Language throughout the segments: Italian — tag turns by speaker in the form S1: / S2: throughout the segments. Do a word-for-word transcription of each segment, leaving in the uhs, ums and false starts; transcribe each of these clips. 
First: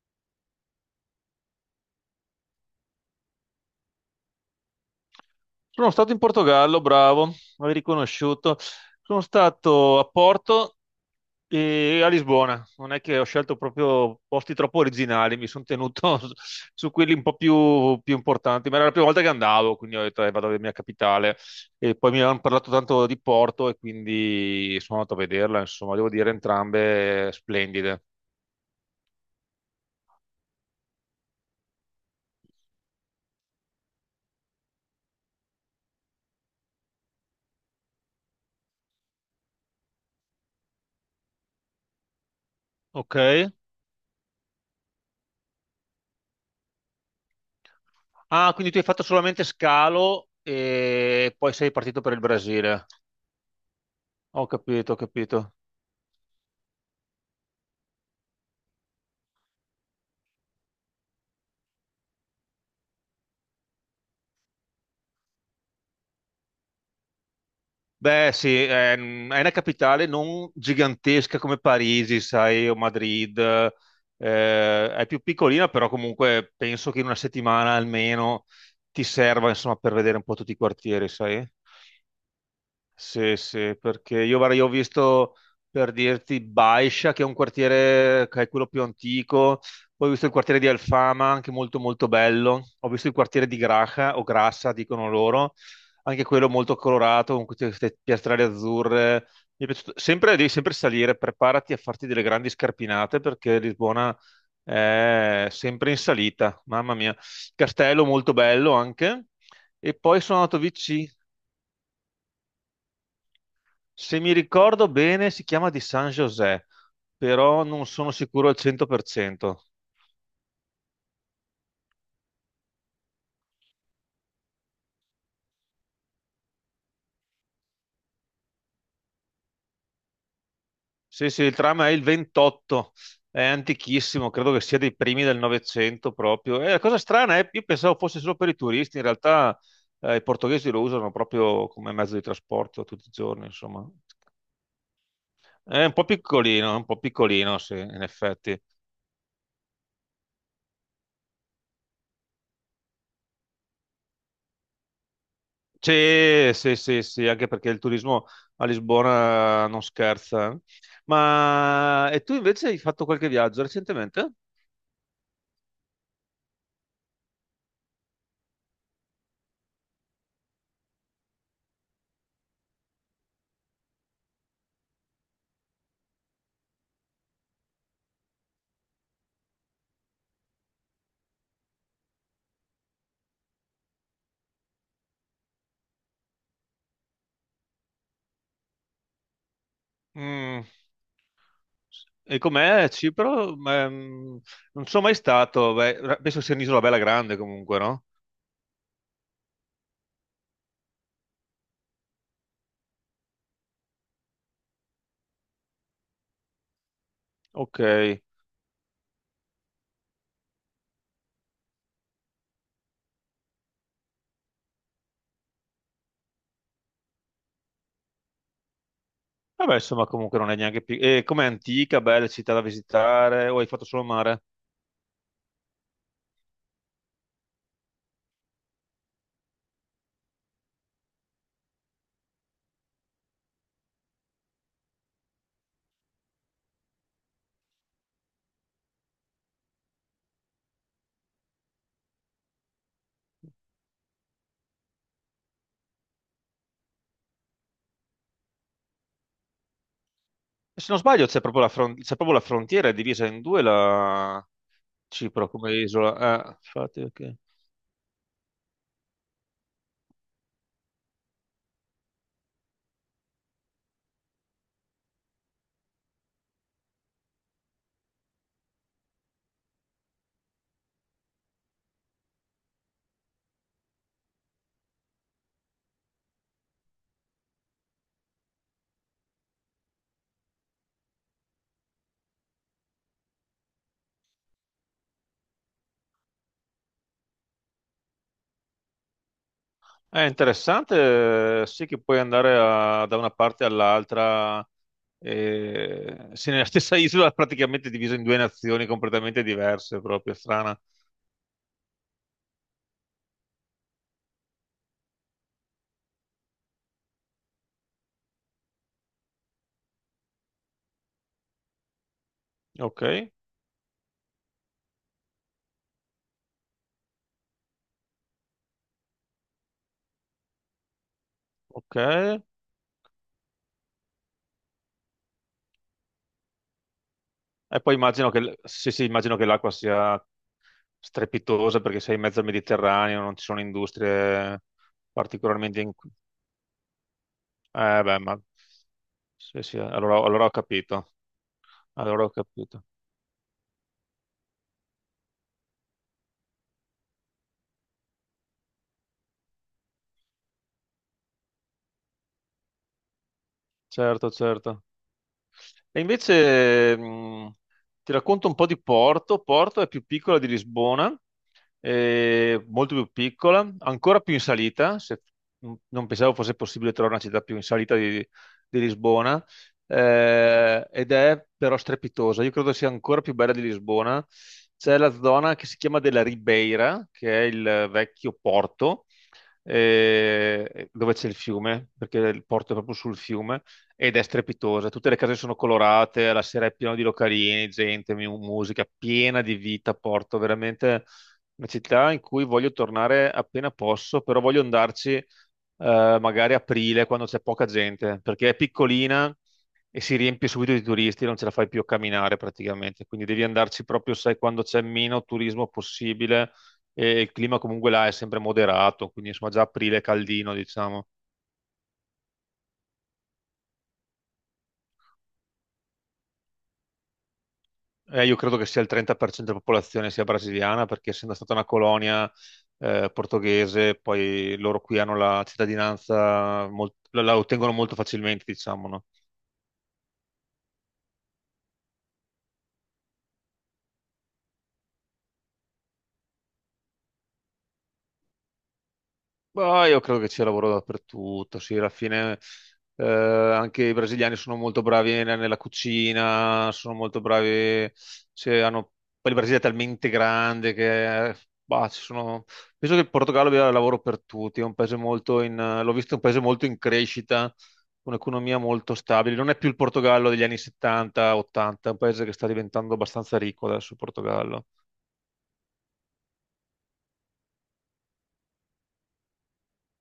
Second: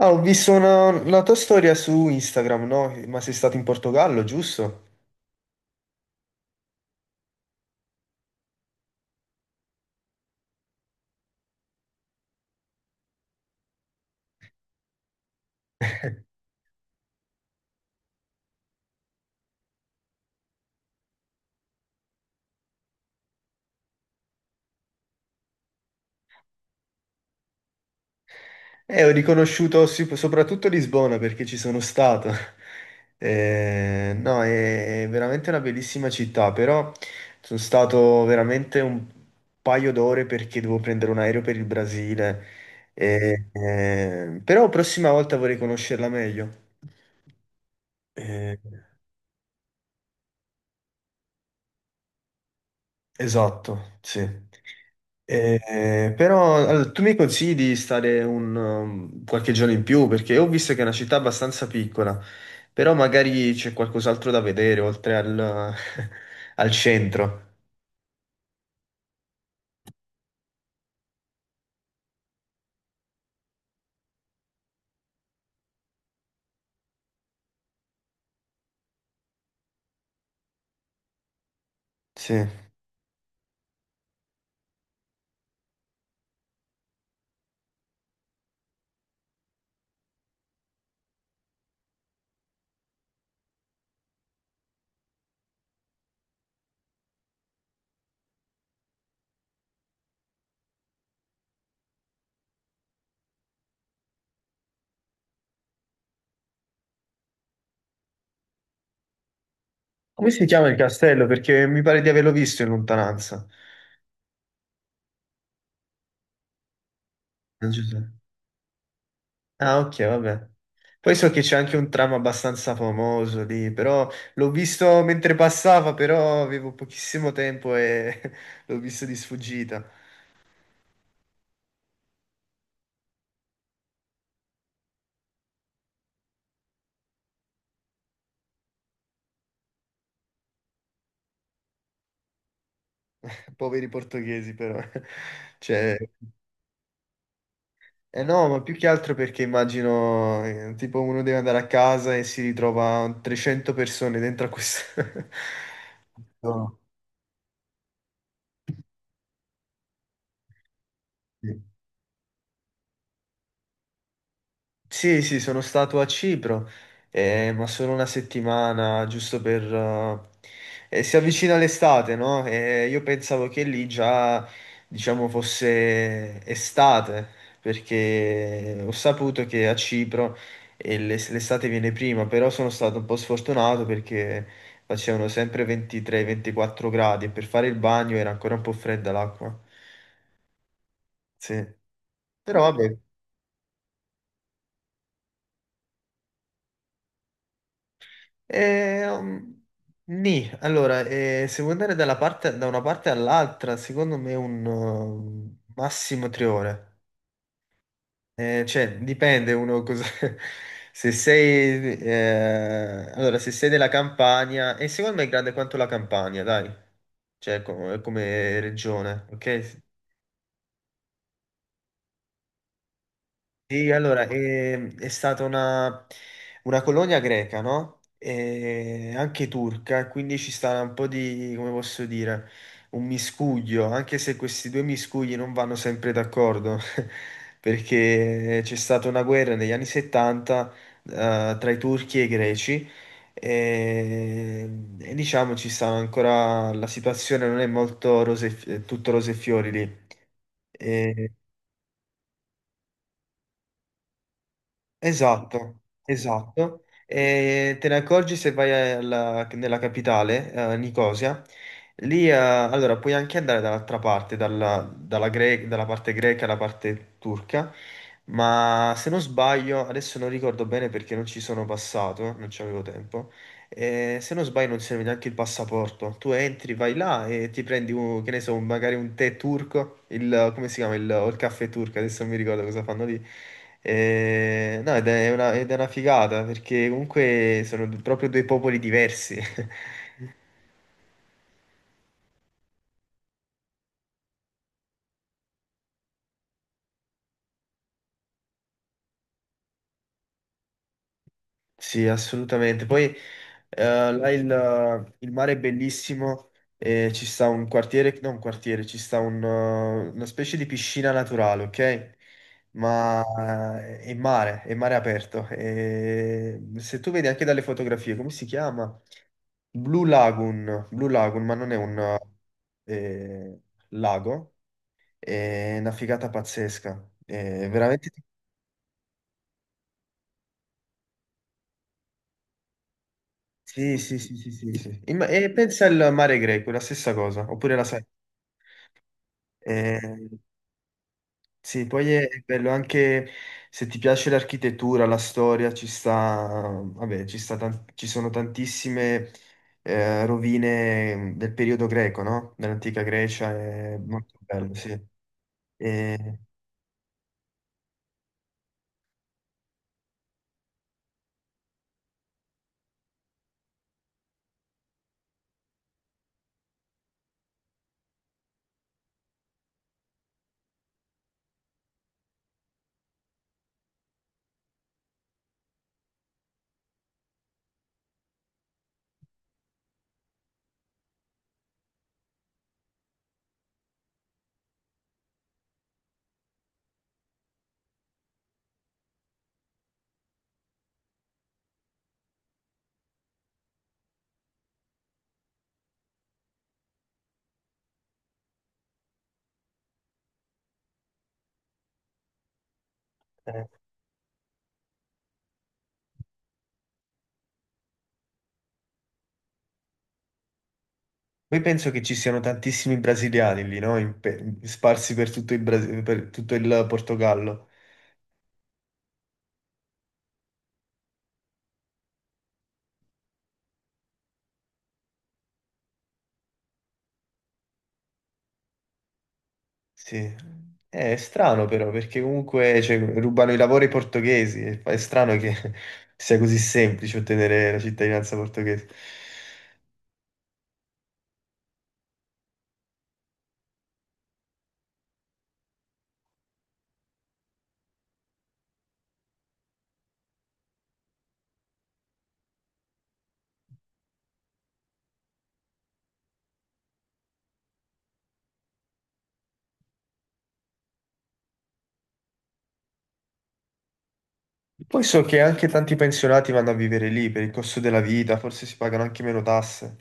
S1: Ah, ho visto una, una tua storia su Instagram, no? Ma sei stato in Portogallo, giusto?
S2: Sono stato in Portogallo, bravo, avevi riconosciuto. Sono stato a Porto e a Lisbona. Non è che ho scelto proprio posti troppo originali, mi sono tenuto su su quelli un po' più, più importanti, ma era la prima volta che andavo, quindi ho detto, "Eh, vado alla mia capitale. E poi mi hanno parlato tanto di Porto e quindi sono andato a vederla, insomma, devo dire entrambe splendide."
S1: Eh, ho riconosciuto si- soprattutto Lisbona perché ci sono stato. Eh, no, è, è veramente una bellissima città, però sono stato veramente un paio d'ore perché devo prendere un aereo per il Brasile.
S2: Ok.
S1: Eh, eh, però prossima volta vorrei conoscerla meglio.
S2: Ah,
S1: Eh,
S2: quindi tu hai fatto solamente scalo e poi sei partito per il Brasile.
S1: Esatto, sì. Mm.
S2: Ho capito, ho capito.
S1: Eh, però allora, tu mi consigli di stare un, um, qualche giorno in più perché ho visto che è una città abbastanza piccola, però magari c'è qualcos'altro da vedere oltre al, al centro.
S2: Beh, sì, è, è una capitale non gigantesca come Parigi, sai, o Madrid, eh, è più piccolina, però comunque penso che in una settimana almeno ti serva, insomma, per vedere un po' tutti i quartieri, sai?
S1: Sì.
S2: Sì, sì, perché io, guarda, io ho visto per dirti Baiscia, che è un quartiere che è quello più antico, poi ho visto il quartiere di Alfama, anche molto molto bello, ho visto il quartiere di Graja o Grassa, dicono loro, anche quello molto colorato, con queste queste piastrelle azzurre. Mi è piaciuto. Sempre, devi sempre salire, preparati a farti delle grandi scarpinate perché Lisbona è sempre in salita, mamma mia. Castello molto bello anche. E poi
S1: Come
S2: sono
S1: si
S2: andato
S1: chiama il
S2: vicino.
S1: castello? Perché mi pare di averlo visto in lontananza.
S2: Se mi ricordo bene, si chiama di San José, però
S1: San
S2: non
S1: Giuseppe.
S2: sono sicuro al cento per cento.
S1: Ah, ok, vabbè. Poi so che c'è anche un tram abbastanza famoso lì, però l'ho visto mentre passava, però avevo pochissimo tempo e l'ho visto di sfuggita.
S2: Sì, sì, il tram è il ventotto, è antichissimo, credo che sia dei primi del Novecento proprio. E la cosa strana è, io pensavo fosse solo per i turisti, in realtà eh, i portoghesi lo usano proprio come mezzo di trasporto tutti i giorni,
S1: Poveri
S2: insomma.
S1: portoghesi, però.
S2: È un
S1: Cioè,
S2: po' piccolino, è un po' piccolino, sì, in
S1: eh no,
S2: effetti.
S1: ma più che altro perché immagino, eh, tipo, uno deve andare a casa e si ritrova trecento persone dentro a questo...
S2: Sì, sì, sì, sì, anche perché il turismo a Lisbona non scherza. eh.
S1: No.
S2: Ma e tu invece hai fatto qualche viaggio recentemente?
S1: Sì, sì, sono stato a Cipro, eh, ma solo una settimana, giusto per... eh, eh, si avvicina l'estate, no? E io pensavo che lì già, diciamo, fosse estate, perché ho saputo che a Cipro eh, l'es- l'estate viene prima, però sono stato un po' sfortunato perché facevano sempre ventitré ventiquattro gradi e per fare il bagno era ancora un po' fredda l'acqua.
S2: Mm.
S1: Sì.
S2: E
S1: Però
S2: com'è
S1: vabbè.
S2: Cipro? Ehm, non sono mai stato, beh, ra- penso sia un'isola bella grande comunque, no?
S1: Eh, um, Nì. Allora, eh, se vuoi andare dalla parte- da una parte all'altra, secondo me un um, massimo tre ore.
S2: Ok.
S1: Eh, cioè, dipende uno cosa... Se sei... eh, allora, se sei della Campania... E secondo me è grande quanto la Campania, dai. Cioè, co- come regione,
S2: Vabbè,
S1: ok?
S2: insomma, comunque non è neanche piccola. E com'è antica, bella città da visitare, o hai fatto
S1: Sì,
S2: solo
S1: allora,
S2: mare?
S1: ehm, è stata una, una colonia greca, no? E anche turca, e quindi ci sta un po' di, come posso dire, un miscuglio, anche se questi due miscugli non vanno sempre d'accordo, perché c'è stata una guerra negli anni settanta, eh, tra i turchi e i greci, e, e diciamo ci stanno ancora, la situazione non è molto rose, eh, tutto rose e fiori lì.
S2: Se non sbaglio
S1: E-
S2: c'è proprio la, fron- c'è proprio la frontiera, è divisa in due la Cipro come
S1: Esatto,
S2: isola. Eh,
S1: esatto.
S2: infatti, ok.
S1: E te ne accorgi se vai alla- nella capitale, eh, Nicosia. Lì, eh, allora, puoi anche andare dall'altra parte, dalla, dalla gre- dalla parte greca alla parte turca, ma se non sbaglio, adesso non ricordo bene perché non ci sono passato, non ci avevo tempo, eh, se non sbaglio non serve neanche il passaporto. Tu entri, vai là e ti prendi, un, che ne so, un- magari un tè turco, il, come si chiama, il, o il caffè turco, adesso non mi ricordo cosa fanno lì. Eh, no, ed è una, ed è una figata perché comunque sono d- proprio due popoli diversi.
S2: È interessante, eh, sì, che puoi andare a- da una parte all'altra, eh, se nella stessa isola praticamente divisa in due nazioni completamente diverse, proprio strana.
S1: Sì, assolutamente. Poi eh, là il, il mare è bellissimo e ci sta un quartiere, non un quartiere, ci sta un, eh, una specie di piscina naturale, ok?
S2: Ok,
S1: Ma eh, è mare, è mare aperto. E se tu vedi anche dalle fotografie, come si chiama? Blue Lagoon, Blue Lagoon, ma non è
S2: ok.
S1: un eh, lago, è una figata pazzesca. È
S2: E poi
S1: veramente.
S2: immagino che, l- sì, sì, immagino che l'acqua sia strepitosa perché sei in mezzo al Mediterraneo, non ci sono
S1: Sì, sì, sì, sì,
S2: industrie
S1: sì, sì. Imma- E
S2: particolarmente.
S1: pensa
S2: in-
S1: al mare greco, è la stessa cosa, oppure la
S2: Eh,
S1: sai.
S2: beh, ma. Sì, sì, allora
S1: Eh,
S2: allora ho capito,
S1: sì, poi
S2: allora
S1: è
S2: ho
S1: è bello
S2: capito.
S1: anche se ti piace l'architettura, la storia, ci sta, vabbè, ci sta tan- ci sono tantissime eh, rovine del periodo greco, no? Dell'antica Grecia, è
S2: Certo,
S1: molto bello,
S2: certo.
S1: sì.
S2: E
S1: E,
S2: invece mh, ti racconto un po' di Porto. Porto è più piccola di Lisbona, eh, molto più piccola, ancora più in salita. se- mh, non pensavo fosse possibile trovare una città più in salita di, di Lisbona, eh, ed è però strepitosa. Io credo sia ancora più bella di Lisbona. C'è la zona che si chiama della Ribeira, che è il vecchio porto, eh, dove c'è il fiume, perché il porto è proprio sul fiume ed è strepitosa. Tutte le case sono colorate, la sera è piena di localini, gente, mu- musica, piena di vita. Porto veramente una città in cui voglio tornare appena posso, però voglio andarci eh, magari aprile quando c'è poca gente, perché è piccolina e si riempie subito di turisti, non ce la fai più a camminare praticamente. Quindi devi
S1: eh,
S2: andarci proprio, sai, quando c'è meno turismo possibile. E il clima comunque là è sempre moderato, quindi insomma già aprile è caldino, diciamo.
S1: poi penso che ci siano tantissimi brasiliani lì, no? In pe- sparsi per tutto il Brasi- per tutto il Portogallo.
S2: Eh, io credo che sia il trenta per cento della popolazione sia brasiliana, perché essendo stata una colonia eh, portoghese, poi loro qui hanno la cittadinanza, molt- la, la ottengono molto facilmente, diciamo, no?
S1: Sì, Eh, è strano però perché comunque cioè, rubano i lavori ai portoghesi, è è strano che sia così semplice ottenere la cittadinanza portoghese.
S2: Ma io credo che c'è lavoro dappertutto, sì, alla fine eh, anche i brasiliani sono molto bravi ne- nella cucina, sono molto bravi, cioè, hanno- poi il Brasile è talmente grande che eh, bah, ci sono- penso che il Portogallo abbia lavoro per tutti, è un paese molto in, l'ho visto, è un paese molto in crescita, un'economia molto stabile, non è più il Portogallo degli anni settanta ottanta, è un paese che sta diventando abbastanza ricco adesso il Portogallo.
S1: Poi so che anche tanti pensionati vanno a vivere lì per il costo della vita, forse si pagano anche meno tasse.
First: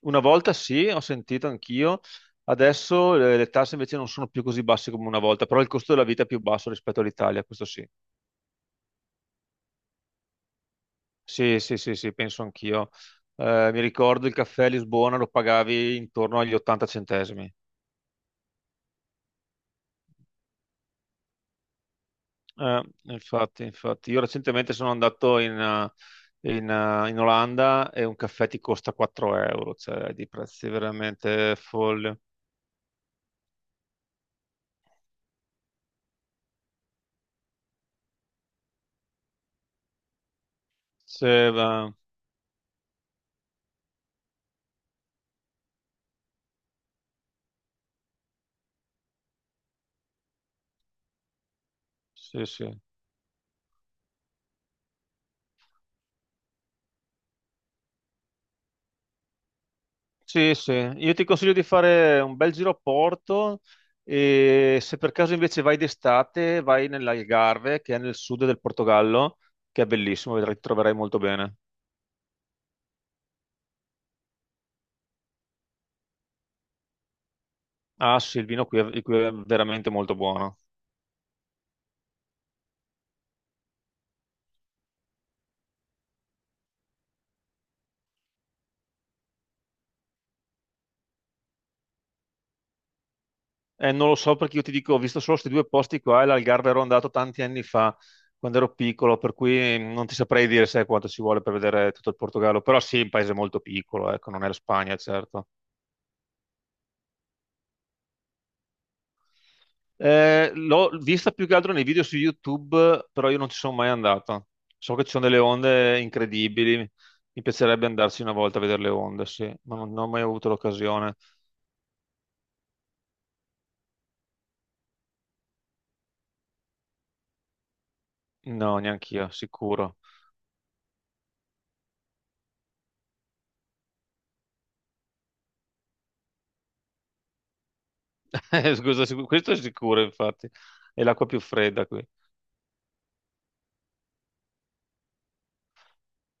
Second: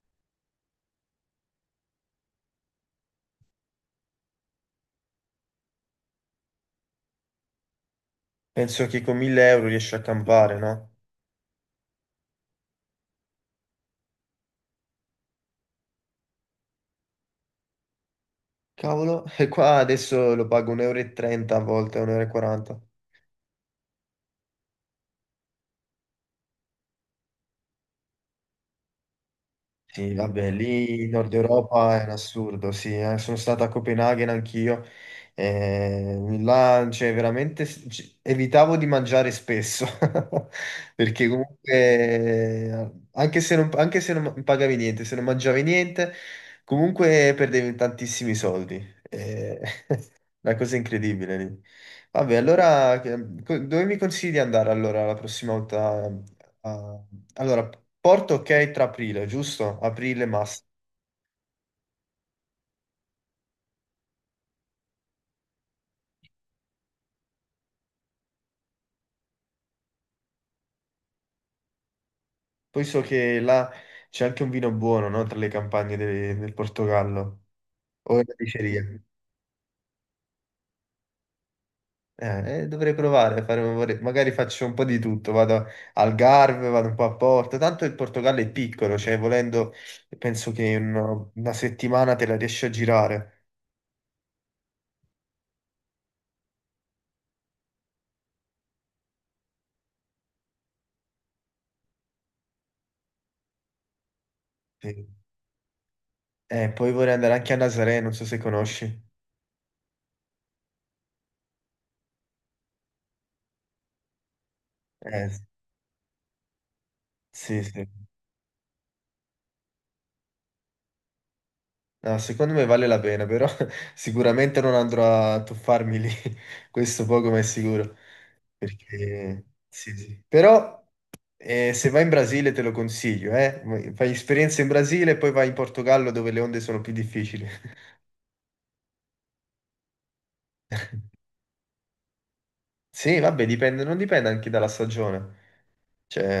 S2: Una volta sì, ho sentito anch'io. Adesso eh, le tasse invece non sono più così basse come una volta, però il costo della vita è più basso rispetto all'Italia, questo sì.
S1: Penso che con mille euro riesci a campare, no?
S2: Sì, sì, sì, sì, penso anch'io. Eh, mi ricordo il caffè a Lisbona lo pagavi intorno agli ottanta centesimi.
S1: Cavolo, e qua adesso lo pago un euro e trenta e trenta a volte, un euro e quaranta e
S2: Eh,
S1: quaranta.
S2: infatti, infatti. Io recentemente sono andato in, eh, in, eh, in Olanda e un caffè ti costa quattro euro, cioè
S1: Sì,
S2: di
S1: vabbè,
S2: prezzi
S1: lì in Nord
S2: veramente
S1: Europa è un
S2: folli.
S1: assurdo, sì, eh. Sono stato a Copenaghen anch'io, eh, là, cioè, veramente s- c- evitavo di mangiare spesso, perché
S2: Sì,
S1: comunque,
S2: va.
S1: eh, anche se non, anche se non ma- pagavi niente, se non mangiavi niente, comunque perdevi tantissimi soldi. eh. Una cosa incredibile lì. Vabbè,
S2: Sì, sì.
S1: allora, che- co- dove mi consigli di andare allora la prossima volta? Ah, allora, Porto ok tra aprile, giusto? Aprile
S2: Sì,
S1: massimo.
S2: sì, io ti consiglio di fare un bel giro a Porto e se per caso invece vai d'estate, vai nell'Algarve, che è nel sud del Portogallo, che è bellissimo, vedrai, ti troverai molto bene.
S1: Poi so che là c'è anche un vino buono, no? Tra le campagne de- del Portogallo. O
S2: Ah
S1: una
S2: sì, il vino qui
S1: diceria.
S2: è, qui è veramente molto buono.
S1: Eh, eh, dovrei provare, fare- vorrei- magari faccio un po' di tutto, vado al Garve, vado un po' a Porto, tanto il Portogallo è piccolo, cioè volendo penso che in una settimana te la riesci a girare.
S2: Eh, non lo so perché io ti dico, ho visto solo questi due posti qua e l'Algarve ero andato tanti anni fa, quando ero piccolo, per cui non ti saprei dire sai quanto ci vuole per vedere tutto il Portogallo, però sì, è un paese molto piccolo, ecco, non è la Spagna,
S1: Sì.
S2: certo.
S1: Eh, poi vorrei andare anche a Nazaré, non so se conosci.
S2: Eh, l'ho vista più che altro nei video su YouTube, però io non ci sono mai andato. So che ci sono
S1: Eh,
S2: delle onde incredibili. Mi
S1: sì, sì.
S2: piacerebbe andarci una volta a vedere le onde, sì, ma non, non ho mai avuto l'occasione.
S1: No, secondo me vale la pena, però sicuramente non andrò a tuffarmi lì, questo poco ma è sicuro.
S2: No, neanch'io,
S1: Perché... Sì,
S2: sicuro.
S1: sì. Però eh, se vai in Brasile te lo consiglio, eh. Fai esperienza in Brasile e poi vai in Portogallo dove le onde sono più difficili.
S2: Eh, scusa, sicu- questo è sicuro, infatti. È l'acqua più fredda qui.
S1: Sì, vabbè, dipende, non dipende anche dalla stagione.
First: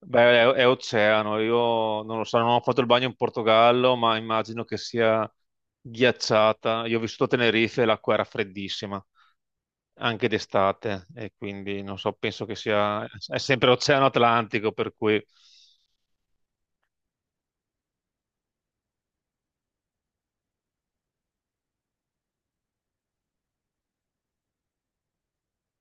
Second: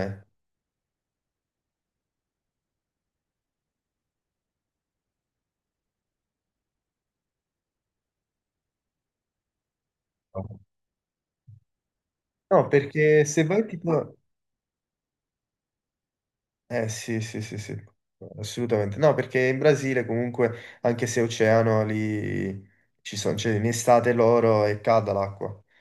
S2: Beh, è, è oceano. Io non lo so, non ho fatto il bagno in Portogallo, ma immagino che sia ghiacciata. Io ho vissuto a Tenerife e l'acqua era freddissima. anche d'estate e quindi non so, penso che
S1: No,
S2: sia
S1: perché
S2: è
S1: se vai
S2: sempre l'Oceano
S1: tipo...
S2: Atlantico, per cui
S1: Eh sì, sì, sì, sì, assolutamente. No, perché in Brasile comunque, anche se è oceano, lì ci sono, cioè in estate loro e calda l'acqua.